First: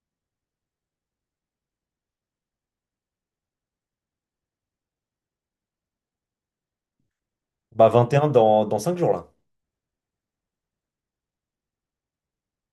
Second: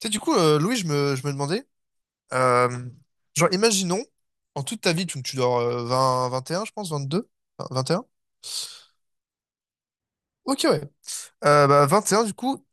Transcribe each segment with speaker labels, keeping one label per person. Speaker 1: Tu sais, du coup, Louis, je me demandais, euh, genre, imaginons, en toute ta vie, tu dors vingt et un, je pense, vingt-deux, vingt deux, vingt et un.
Speaker 2: 21 dans 5 jours là.
Speaker 1: Ok, ouais. Vingt et un, du coup,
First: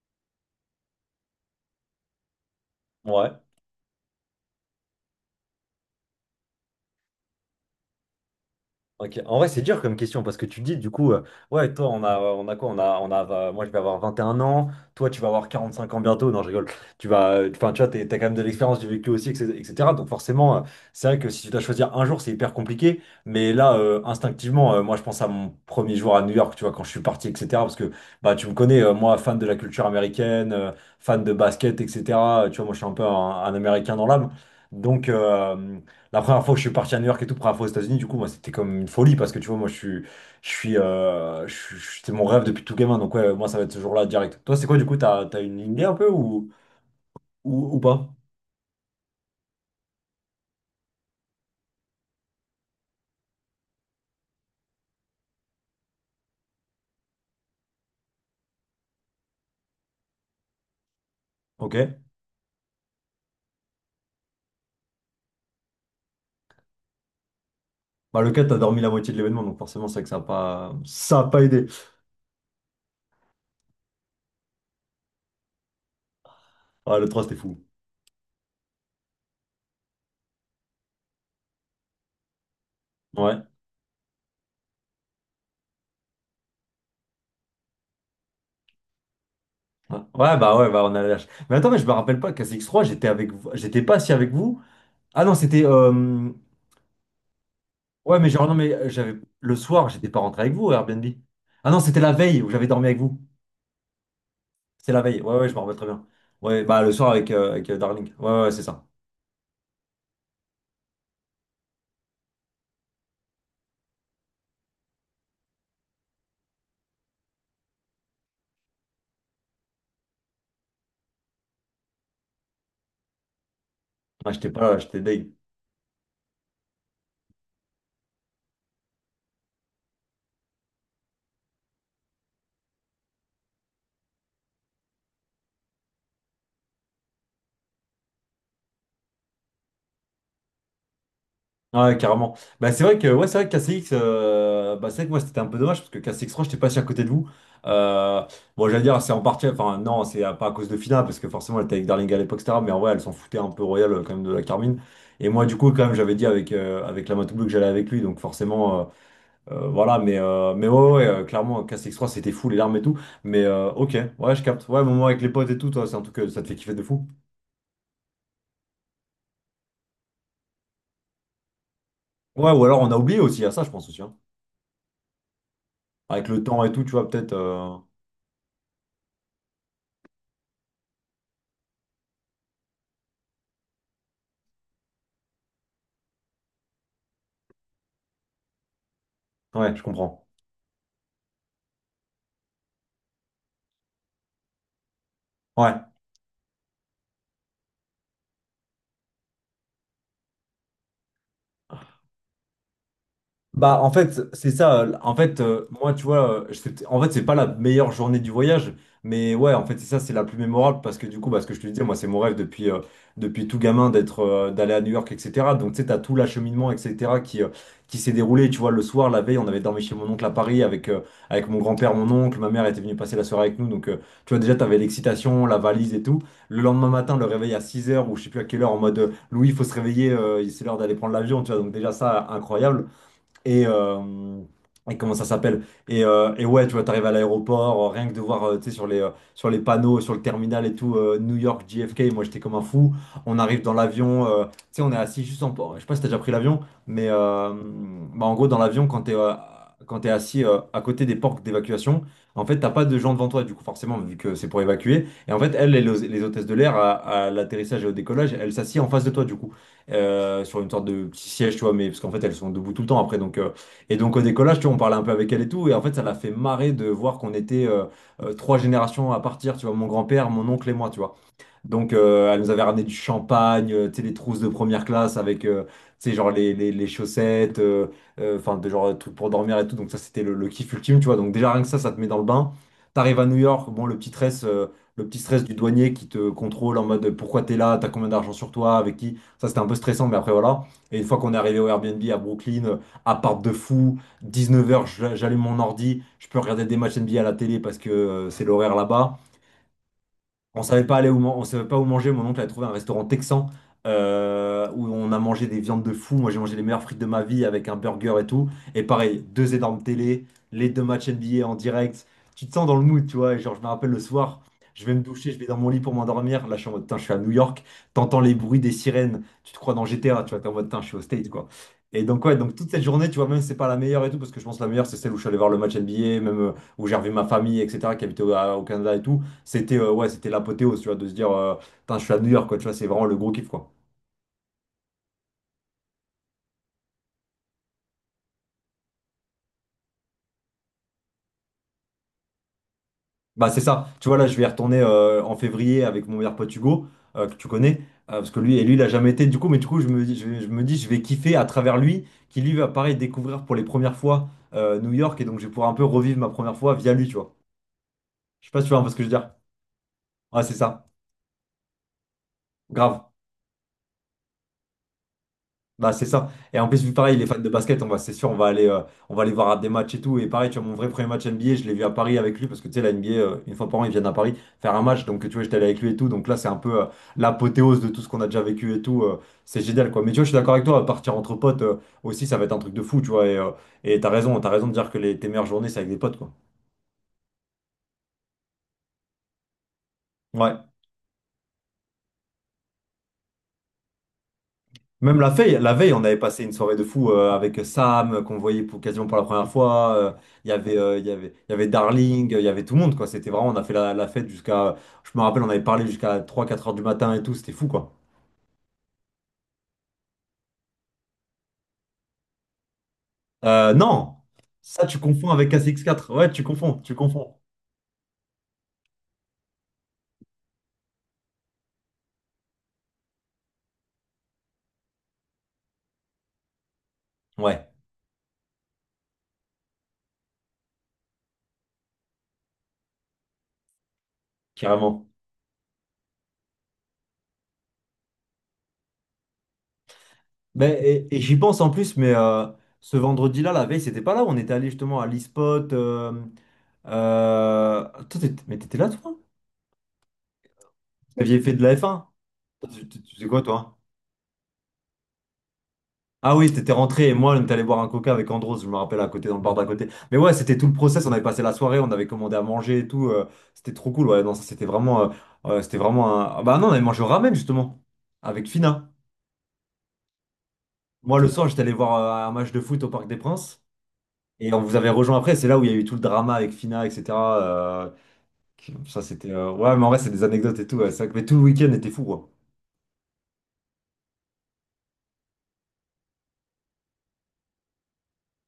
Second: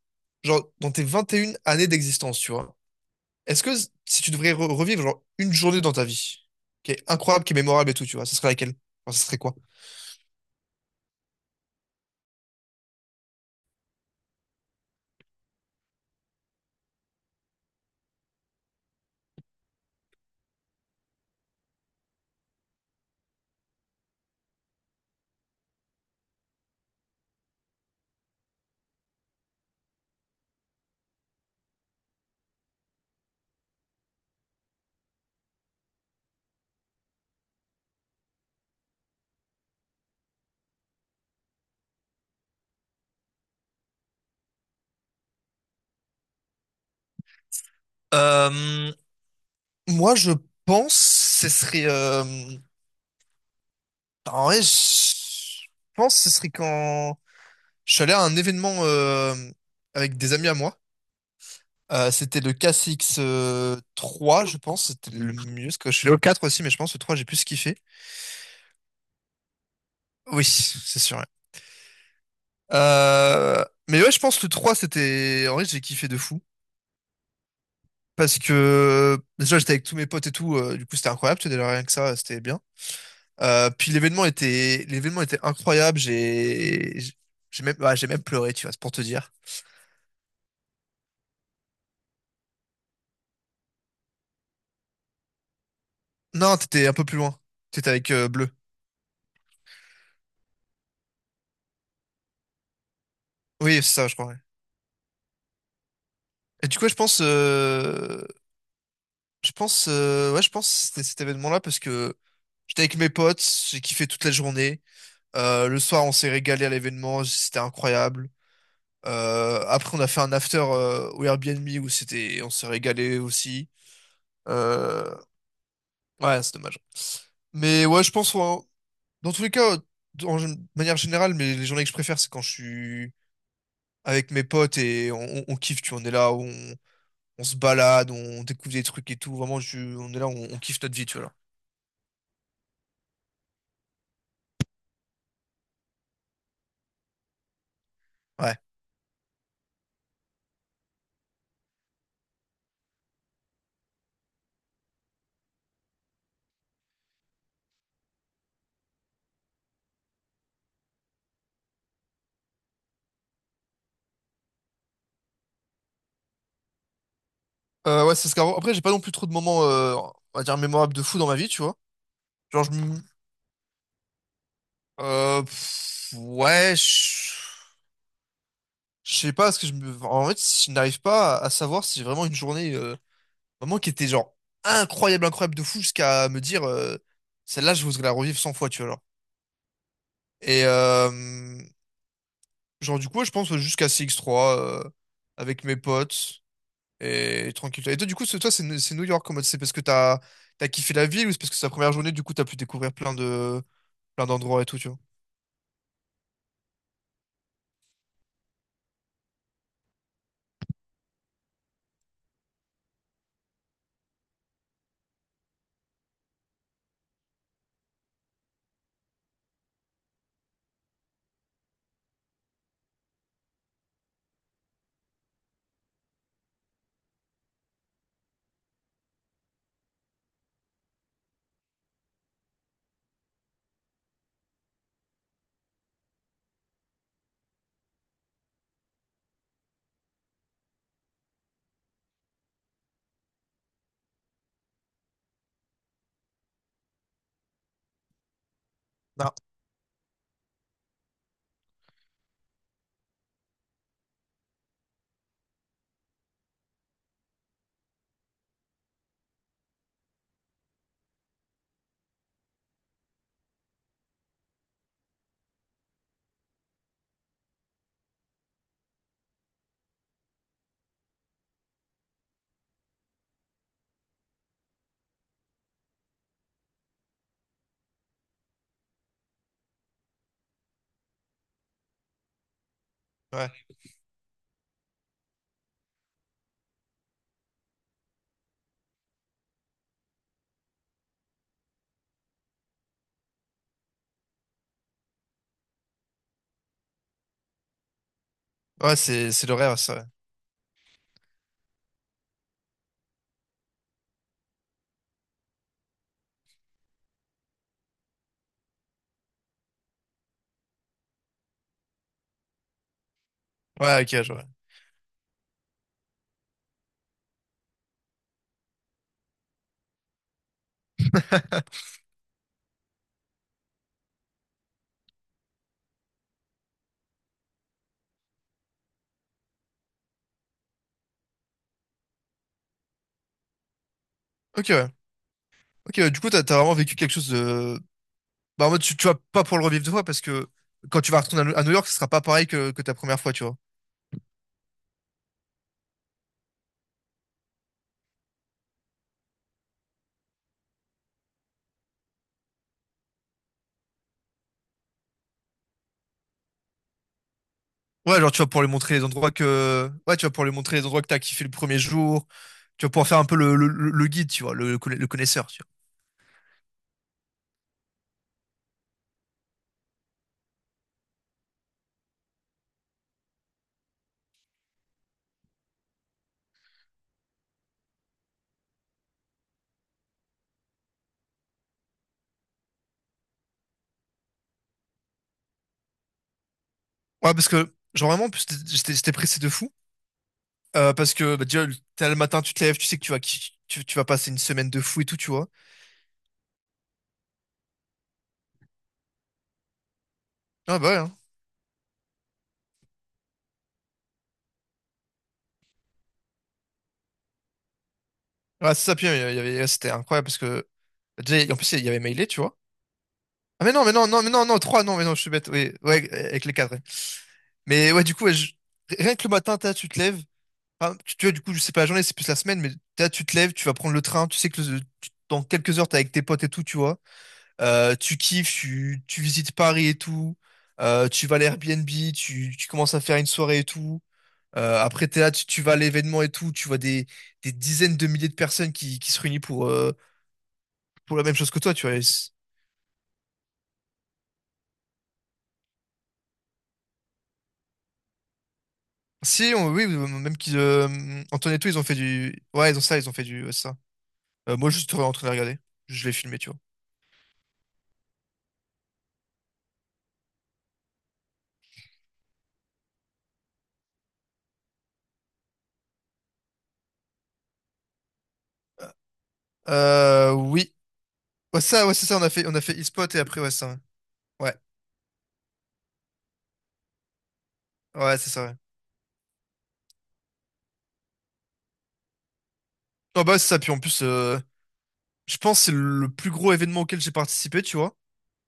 Speaker 1: genre, dans tes 21 années d'existence, tu vois,
Speaker 2: Ouais.
Speaker 1: est-ce que si tu devrais revivre, genre, une journée dans ta vie qui est incroyable, qui est mémorable et tout, tu vois, ce serait laquelle?
Speaker 2: Ok.
Speaker 1: Enfin, ce serait
Speaker 2: En vrai,
Speaker 1: quoi?
Speaker 2: c'est dur comme question parce que tu dis ouais, toi, on a quoi? Moi, je vais avoir 21 ans. Toi, tu vas avoir 45 ans bientôt. Non, je rigole. Tu vas, enfin, tu vois, t'as quand même de l'expérience du vécu aussi, etc. etc. Donc forcément, c'est vrai que si tu dois choisir un jour, c'est hyper compliqué. Mais là, instinctivement, moi, je pense à mon premier jour à New York, tu vois, quand je suis parti, etc. Parce que, bah, tu me connais, moi, fan de la culture américaine, fan de basket, etc. Tu vois, moi, je suis un peu un Américain dans l'âme. Donc, la première fois que je suis parti à New York et tout, première fois aux États-Unis, du coup, moi, c'était comme une folie parce que tu vois, moi, je suis, je suis, je suis- c'était mon rêve depuis tout gamin. Donc, ouais, moi, ça va être ce jour-là direct. Toi, c'est quoi, du coup, t'as une idée un peu ou, pas?
Speaker 1: Euh, Moi, je pense ce serait. En vrai, je pense ce serait quand je suis allé à un événement avec des amis à moi.
Speaker 2: Ok.
Speaker 1: C'était le KCX3, je pense. C'était le mieux. Parce que je suis allé au 4 aussi, mais je pense que le 3, j'ai plus kiffé.
Speaker 2: Bah, le 4, t'as dormi la moitié de l'événement, donc forcément, c'est vrai que ça a
Speaker 1: Oui,
Speaker 2: pas,
Speaker 1: c'est sûr.
Speaker 2: ça a
Speaker 1: Ouais.
Speaker 2: pas aidé.
Speaker 1: Mais ouais, je pense que le 3, c'était. En vrai, j'ai kiffé de fou.
Speaker 2: Ouais, le trois, c'était fou.
Speaker 1: Parce que déjà, j'étais avec tous mes potes et tout. Du coup, c'était incroyable. Tu sais, déjà, rien que ça, c'était bien.
Speaker 2: Ouais.
Speaker 1: Puis l'événement était incroyable. Ouais, j'ai même pleuré, tu vois, c'est pour te dire.
Speaker 2: Ouais, ouais, bah, ouais, bah, on a la lâche. Mais attends, mais je me rappelle pas qu'à cx 3, j'étais avec vous, j'étais pas assis avec vous. Ah non, c'était,
Speaker 1: Non, t'étais un peu plus loin. T'étais avec
Speaker 2: ouais, mais genre,
Speaker 1: Bleu.
Speaker 2: non, mais j'avais, le soir, j'étais pas rentré avec vous, au Airbnb. Ah non, c'était la veille où j'avais dormi avec vous.
Speaker 1: Oui, c'est ça, je crois. Ouais.
Speaker 2: C'est la veille. Ouais, ouais, je me rappelle très bien. Ouais,
Speaker 1: Et du
Speaker 2: bah
Speaker 1: coup,
Speaker 2: le soir avec, avec Darling. Ouais, ouais, c'est ça.
Speaker 1: ouais, je pense que c'était cet événement-là parce que j'étais avec mes potes, j'ai kiffé toute la journée. Le soir, on s'est régalé à l'événement, c'était incroyable. Après, on a fait un after au Airbnb où c'était, on s'est régalé aussi.
Speaker 2: Ah, j'étais pas là, j'étais
Speaker 1: Euh,
Speaker 2: deg.
Speaker 1: Ouais, c'est dommage. Mais ouais, je pense, hein, dans tous les cas, de manière générale, mais les journées que je préfère, c'est quand je suis avec mes potes et on kiffe, tu vois, on est là, on se balade, on découvre des trucs et tout. Vraiment, on est là, on kiffe notre vie, tu vois, là.
Speaker 2: Ouais, carrément. Bah c'est vrai que ouais, c'est vrai que KCX, bah c'est vrai que moi c'était un peu dommage parce que KCX 3, j'étais pas si à côté de vous. Euh,
Speaker 1: Ouais.
Speaker 2: bon, j'allais dire, c'est en partie, enfin non, c'est pas à cause de Fina parce que forcément elle était avec Darling à l'époque, et cetera. Mais en vrai, elle s'en foutait un peu royal quand même de la Carmine. Et moi, du coup, quand même, j'avais dit avec, avec la Matoubou que j'allais avec lui, donc forcément. Voilà, mais ouais, ouais, clairement, Cast X3, c'était fou, les larmes et tout. Mais ok, ouais, je capte. Ouais, moment avec les potes et tout, toi, c'est un truc que ça te fait kiffer de fou.
Speaker 1: Ouais, c'est après, j'ai pas non plus trop de moments, on va dire, mémorables de fou dans ma vie, tu vois.
Speaker 2: Ouais, ou
Speaker 1: Genre,
Speaker 2: alors on a oublié aussi, à ça, je pense aussi, hein. Avec le temps et
Speaker 1: Ouais,
Speaker 2: tout, tu vois, peut-être.
Speaker 1: je je sais pas, parce que en fait, je n'arrive pas à savoir si j'ai vraiment une journée, vraiment qui était genre incroyable, incroyable de fou jusqu'à me dire, celle-là, je voudrais la revivre 100 fois, tu vois. Genre.
Speaker 2: Ouais, je comprends.
Speaker 1: Et euh, genre, du coup, ouais, je pense jusqu'à CX3, avec mes
Speaker 2: Ouais.
Speaker 1: potes et tranquille. Et toi, du coup, toi, c'est New York, en mode, c'est parce que t'as kiffé la ville ou c'est parce que c'est la première journée, du coup, t'as pu découvrir
Speaker 2: Bah en fait
Speaker 1: plein
Speaker 2: c'est
Speaker 1: d'endroits et tout,
Speaker 2: ça,
Speaker 1: tu vois.
Speaker 2: en fait moi tu vois je en fait c'est pas la meilleure journée du voyage, mais ouais en fait c'est ça, c'est la plus mémorable parce que du coup bah, ce que je te disais, moi c'est mon rêve depuis tout gamin d'aller à New York, etc. Donc tu sais t'as tout l'acheminement, etc., qui s'est déroulé, tu vois, le soir, la veille on avait dormi chez mon oncle à Paris avec mon grand-père, mon oncle, ma mère était venue passer la soirée avec nous, donc tu vois, déjà t'avais l'excitation, la valise et tout, le lendemain matin le réveil à 6 heures ou je sais plus à quelle heure, en mode Louis il faut se réveiller, c'est l'heure d'aller prendre l'avion, tu vois, donc déjà ça incroyable. et, euh, et comment ça s'appelle? Et ouais, tu vois, t'arrives à l'aéroport, rien que de voir, tu sais, sur les panneaux, sur le terminal et tout, New York, JFK, moi j'étais comme un fou. On arrive dans l'avion, tu sais, on est assis juste en. Je sais pas si t'as déjà pris l'avion, mais bah, en gros, dans l'avion, quand t'es
Speaker 1: Non.
Speaker 2: euh, quand t'es assis à côté des portes d'évacuation, en fait, t'as pas de gens devant toi, du coup, forcément, vu que c'est pour évacuer. Et en fait, elles, les hôtesses de l'air, à l'atterrissage et au décollage, elles s'assient en face de toi, du coup sur une sorte de petit siège, tu vois, mais parce qu'en fait elles sont debout tout le temps après. Donc, et donc au décollage, tu vois, on parlait un peu avec elle et tout, et en fait ça l'a fait marrer de voir qu'on était trois générations à partir, tu vois, mon grand-père, mon oncle et moi, tu vois. Donc, elle nous avait ramené du champagne, tu sais, les trousses de première classe avec, tu sais, genre les chaussettes, enfin, de genre, trucs pour dormir et tout. Donc, ça, c'était le kiff ultime, tu vois. Donc, déjà, rien que ça te met dans le bain. T'arrives à New
Speaker 1: Ouais,
Speaker 2: York, bon, le petit stress du douanier qui te contrôle en mode pourquoi t'es là, t'as combien d'argent sur toi, avec qui. Ça, c'était un peu stressant, mais après, voilà. Et une fois qu'on est arrivé au Airbnb à Brooklyn, appart de fou, 19h, j'allume mon ordi, je peux regarder des matchs NBA à la télé parce que c'est l'horaire
Speaker 1: ouais,
Speaker 2: là-bas.
Speaker 1: c'est le rêve, ça.
Speaker 2: On savait pas aller où, on savait pas où manger. Mon oncle a trouvé un restaurant texan où on a mangé des viandes de fou. Moi, j'ai mangé les meilleures frites de ma vie avec un burger et tout. Et pareil, deux énormes télé, les deux matchs NBA en direct. Tu te sens dans le mood, tu vois. Et genre, je me
Speaker 1: Ouais,
Speaker 2: rappelle le
Speaker 1: ouais, ok, je
Speaker 2: soir,
Speaker 1: vois.
Speaker 2: je vais me doucher, je vais dans mon lit pour m'endormir. Là, je suis en mode, putain, je suis à New York. T'entends les bruits des sirènes. Tu te crois dans GTA, tu vois. T'es en mode, putain, je suis au States, quoi. Et donc, ouais, donc toute cette journée, tu vois, même si c'est pas la meilleure et tout, parce que je pense que la meilleure, c'est celle où je suis allé voir le match NBA, même où j'ai revu ma famille, etc., qui habitait au Canada et tout. C'était ouais, c'était l'apothéose, tu vois, de se dire, putain, je suis à New York, quoi, tu vois, c'est vraiment le gros kiff, quoi.
Speaker 1: Ok, ouais. Ok, ouais, du coup, t'as vraiment vécu quelque chose de. Bah, en mode, tu vas pas pour le revivre deux fois parce que quand tu vas retourner à New York, ce sera pas pareil que ta première fois, tu
Speaker 2: Bah,
Speaker 1: vois.
Speaker 2: c'est ça. Tu vois, là, je vais y retourner en février avec mon meilleur pote Hugo, que tu connais, parce que lui, et lui, il a jamais été, du coup, je me dis, je me dis, je vais kiffer à travers lui, qui lui va, pareil, découvrir pour les premières fois New York, et donc je vais pouvoir un peu revivre ma première fois via lui, tu vois.
Speaker 1: Ouais, genre, tu
Speaker 2: Je
Speaker 1: vas
Speaker 2: sais pas
Speaker 1: pouvoir
Speaker 2: si tu
Speaker 1: lui
Speaker 2: vois un peu ce
Speaker 1: montrer
Speaker 2: que
Speaker 1: les
Speaker 2: je veux
Speaker 1: endroits
Speaker 2: dire.
Speaker 1: que, ouais, tu vas
Speaker 2: Ouais,
Speaker 1: pouvoir
Speaker 2: c'est
Speaker 1: lui montrer les
Speaker 2: ça.
Speaker 1: endroits que t'as kiffé le premier jour. Tu vas
Speaker 2: Grave.
Speaker 1: pouvoir faire un peu le guide, tu vois, le connaisseur, tu vois.
Speaker 2: Bah c'est ça. Et en plus, vu pareil, les fans de basket, on va, c'est sûr, on va aller voir à des matchs et tout. Et pareil, tu vois, mon vrai premier match NBA, je l'ai vu à Paris avec lui parce que tu sais, la NBA, une fois par an, ils viennent à Paris faire un match. Donc tu vois, j'étais allé avec lui et tout. Donc là, c'est un peu l'apothéose de tout ce qu'on a déjà vécu et tout. C'est génial, quoi. Mais tu vois, je suis d'accord avec toi, partir entre potes aussi, ça va être un truc de fou, tu vois. Et t'as raison de dire que tes meilleures journées, c'est avec des potes, quoi.
Speaker 1: Ouais, parce que, genre vraiment, en plus, j'étais pressé de fou.
Speaker 2: Ouais.
Speaker 1: Parce que, bah, déjà, le t'as le matin, tu te lèves, tu sais que tu vas passer une semaine de fou et tout,
Speaker 2: Même
Speaker 1: tu vois.
Speaker 2: la veille, on avait passé une soirée de fou avec Sam, qu'on voyait quasiment pour la première fois. Il y avait,
Speaker 1: Ah, bah ouais,
Speaker 2: il y
Speaker 1: hein.
Speaker 2: avait, il y avait Darling, il y avait tout le monde, quoi. C'était vraiment, on a fait la fête jusqu'à. Je me rappelle, on avait parlé jusqu'à 3, 4 heures du matin et tout, c'était fou, quoi.
Speaker 1: Ouais, c'est ça, puis, ouais, c'était incroyable parce que, bah, déjà, en plus, il y avait Mailé, tu vois. Ah,
Speaker 2: Non!
Speaker 1: mais non, non, trois,
Speaker 2: Ça, tu
Speaker 1: non, mais non, je
Speaker 2: confonds
Speaker 1: suis bête.
Speaker 2: avec
Speaker 1: Oui, ouais,
Speaker 2: ACX4. Ouais, tu
Speaker 1: avec les quatre,
Speaker 2: confonds,
Speaker 1: ouais.
Speaker 2: tu confonds.
Speaker 1: Mais ouais, du coup, ouais, rien que le matin, tu te lèves. Enfin, tu vois, du coup, je sais pas, la journée, c'est plus la semaine, mais tu te lèves, tu vas prendre le train, tu sais que dans quelques heures, t'es avec tes potes et tout, tu vois.
Speaker 2: Ouais,
Speaker 1: Tu kiffes, tu visites Paris et tout. Tu vas à l'Airbnb, tu commences à faire une soirée et tout. Après,
Speaker 2: carrément.
Speaker 1: t'es là, tu vas à l'événement et tout, tu vois des dizaines de milliers de personnes qui se réunissent
Speaker 2: Mais, et
Speaker 1: pour
Speaker 2: et
Speaker 1: la même
Speaker 2: j'y
Speaker 1: chose que
Speaker 2: pense en
Speaker 1: toi, tu
Speaker 2: plus,
Speaker 1: vois.
Speaker 2: mais ce vendredi-là, la veille, c'était pas là où on était allé justement à l'e-spot. Euh, Toi, mais t'étais là, toi?
Speaker 1: Si, oui, même qu'ils,
Speaker 2: T'aviez fait
Speaker 1: Antoine et
Speaker 2: de
Speaker 1: tout,
Speaker 2: la
Speaker 1: ils ont fait
Speaker 2: F1?
Speaker 1: du. Ouais, ils ont
Speaker 2: Tu
Speaker 1: ça,
Speaker 2: tu-
Speaker 1: ils ont
Speaker 2: tu
Speaker 1: fait
Speaker 2: faisais quoi,
Speaker 1: du, ouais,
Speaker 2: toi?
Speaker 1: ça. Moi, je suis en train de regarder. Je l'ai
Speaker 2: Ah
Speaker 1: filmé, tu
Speaker 2: oui,
Speaker 1: vois.
Speaker 2: t'étais rentré et moi, on est allé boire un coca avec Andros, je me rappelle, à côté, dans le bar d'à côté. Mais ouais, c'était tout le process, on avait passé la soirée, on avait commandé à manger et tout. C'était trop cool, ouais. Non, ça, c'était vraiment un. Ah bah non, on avait mangé au ramen, justement, avec Fina.
Speaker 1: Oui.
Speaker 2: Moi, le soir,
Speaker 1: Ouais,
Speaker 2: j'étais allé
Speaker 1: ça, ouais, c'est ça,
Speaker 2: voir un match
Speaker 1: on
Speaker 2: de
Speaker 1: a fait
Speaker 2: foot au Parc
Speaker 1: e-spot
Speaker 2: des
Speaker 1: et après, ouais,
Speaker 2: Princes.
Speaker 1: ça.
Speaker 2: Et
Speaker 1: Ouais,
Speaker 2: on vous avait rejoint après, c'est là où il y a eu tout le drama avec Fina, etc. euh,
Speaker 1: ouais, ouais, c'est ça, ouais.
Speaker 2: ça, c'était. Ouais, mais en vrai, c'est des anecdotes et tout, ouais, c'est vrai que. Mais tout le week-end était fou, quoi.
Speaker 1: Non, bah, ouais, c'est ça, puis en plus, je pense que c'est le plus gros événement auquel j'ai participé, tu vois.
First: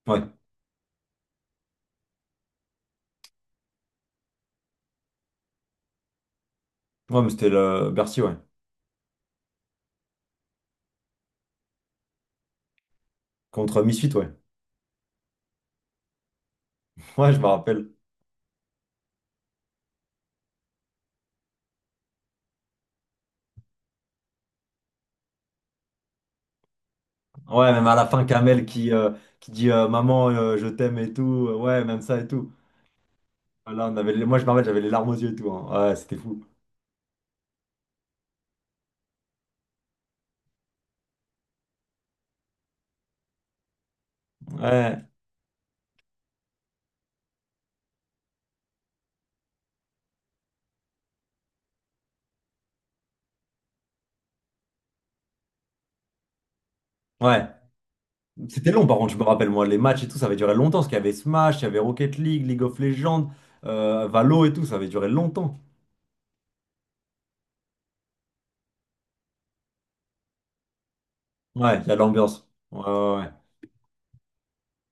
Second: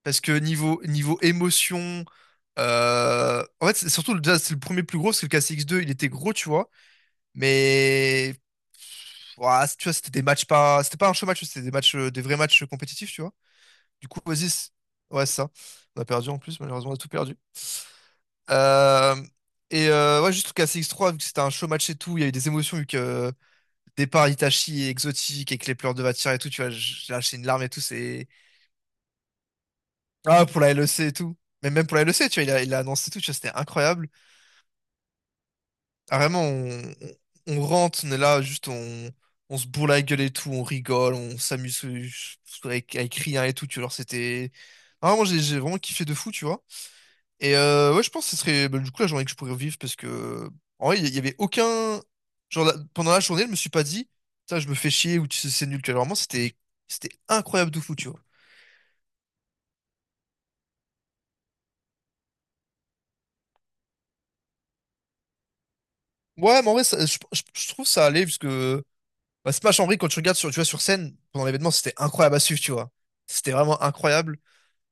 Speaker 1: Parce
Speaker 2: Ouais,
Speaker 1: que niveau émotion, en fait, c'est surtout déjà, c'est le premier plus gros, parce que le KCX2, il était gros, tu vois.
Speaker 2: ouais, mais c'était le Bercy, ouais.
Speaker 1: Mais, ouah, tu vois, c'était pas un show match, des vrais matchs compétitifs, tu vois.
Speaker 2: Contre
Speaker 1: Du
Speaker 2: Misfit,
Speaker 1: coup,
Speaker 2: ouais.
Speaker 1: vas-y, ouais, c'est ça. On a perdu en plus, malheureusement, on a tout
Speaker 2: Ouais,
Speaker 1: perdu.
Speaker 2: je me rappelle.
Speaker 1: Euh, ouais, juste le KCX3, vu que c'était un show match et tout, il y a eu des émotions, vu que départ Itachi et exotique, avec les pleurs de Vatira et tout, tu vois, j'ai lâché une larme et
Speaker 2: Ouais,
Speaker 1: tout,
Speaker 2: même à la fin,
Speaker 1: c'est.
Speaker 2: Kamel qui dit Maman,
Speaker 1: Ah, pour
Speaker 2: je
Speaker 1: la
Speaker 2: t'aime
Speaker 1: LEC
Speaker 2: et
Speaker 1: et
Speaker 2: tout.
Speaker 1: tout. Mais
Speaker 2: Ouais,
Speaker 1: même pour
Speaker 2: même
Speaker 1: la
Speaker 2: ça et
Speaker 1: LEC, tu vois,
Speaker 2: tout.
Speaker 1: il a annoncé tout, tu vois, c'était
Speaker 2: Là, on
Speaker 1: incroyable.
Speaker 2: avait moi, je me rappelle, j'avais les larmes aux yeux et tout, hein. Ouais, c'était
Speaker 1: Ah, vraiment,
Speaker 2: fou.
Speaker 1: on rentre, on est là, juste on se bourre la gueule et tout, on rigole, on s'amuse avec rien et tout, tu vois, alors c'était.
Speaker 2: Ouais,
Speaker 1: Ah, moi, j'ai vraiment kiffé de fou, tu vois. Ouais, je pense que ce serait, bah, du coup la journée que je pourrais revivre parce que, en vrai, il y avait aucun. Genre, pendant la journée, je me suis pas dit, ça, je me fais chier ou tu sais, c'est nul, tu vois. Alors, vraiment, c'était
Speaker 2: ouais.
Speaker 1: incroyable de fou, tu vois.
Speaker 2: C'était long, par contre, je me rappelle, moi, les matchs et tout, ça avait duré longtemps. Parce qu'il y avait Smash, il y avait Rocket League, League of Legends, Valo et tout, ça avait duré longtemps.
Speaker 1: Ouais, mais en vrai, je trouve ça allait, puisque. Bah, Smash en vrai, quand tu regardes sur, tu vois, sur scène, pendant l'événement,
Speaker 2: Ouais, il y
Speaker 1: c'était
Speaker 2: a de
Speaker 1: incroyable à
Speaker 2: l'ambiance.
Speaker 1: suivre, tu
Speaker 2: Ouais,
Speaker 1: vois.
Speaker 2: ouais, ouais.
Speaker 1: C'était vraiment incroyable.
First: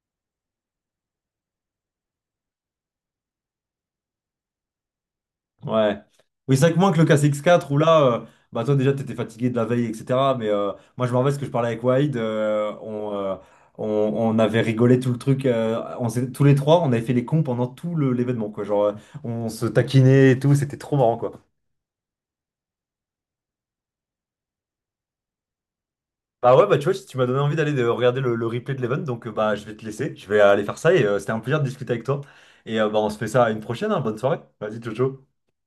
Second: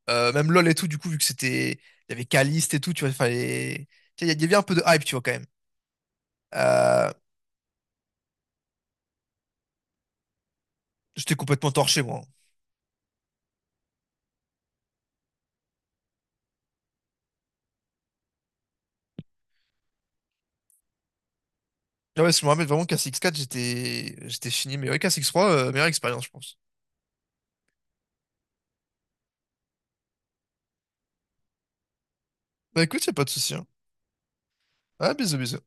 Speaker 1: Même LoL et tout, du coup, vu que c'était. Il y avait Caliste et tout, tu vois, il fallait. Tu sais, il y avait un peu de hype, tu vois, quand même.
Speaker 2: Ouais. Oui, c'est vrai que moins que le
Speaker 1: Euh,
Speaker 2: K C X quatre où là, bah toi déjà t'étais fatigué de la veille, etc. Mais moi je me rappelle
Speaker 1: J'étais
Speaker 2: ce que je parlais
Speaker 1: complètement
Speaker 2: avec
Speaker 1: torché,
Speaker 2: Wade,
Speaker 1: moi.
Speaker 2: on avait rigolé tout le truc, tous les trois, on avait fait les cons pendant tout l'événement, quoi. Genre on se taquinait et tout, c'était trop marrant, quoi.
Speaker 1: Ah, ouais, je me rappelle vraiment qu'à six quatre, j'étais fini. Mais ouais, qu'à 3 meilleure expérience, je
Speaker 2: Bah
Speaker 1: pense.
Speaker 2: ouais, bah tu vois, si tu m'as donné envie d'aller de regarder le replay de l'event, donc bah je vais te laisser, je vais aller faire ça et c'était un plaisir de discuter avec toi. Et
Speaker 1: Bah
Speaker 2: bah
Speaker 1: écoute, y
Speaker 2: on
Speaker 1: a
Speaker 2: se
Speaker 1: pas
Speaker 2: fait
Speaker 1: de
Speaker 2: ça à
Speaker 1: souci,
Speaker 2: une
Speaker 1: hein.
Speaker 2: prochaine, hein. Bonne soirée. Vas-y, ciao
Speaker 1: Ah,
Speaker 2: ciao.
Speaker 1: bisous, bisous.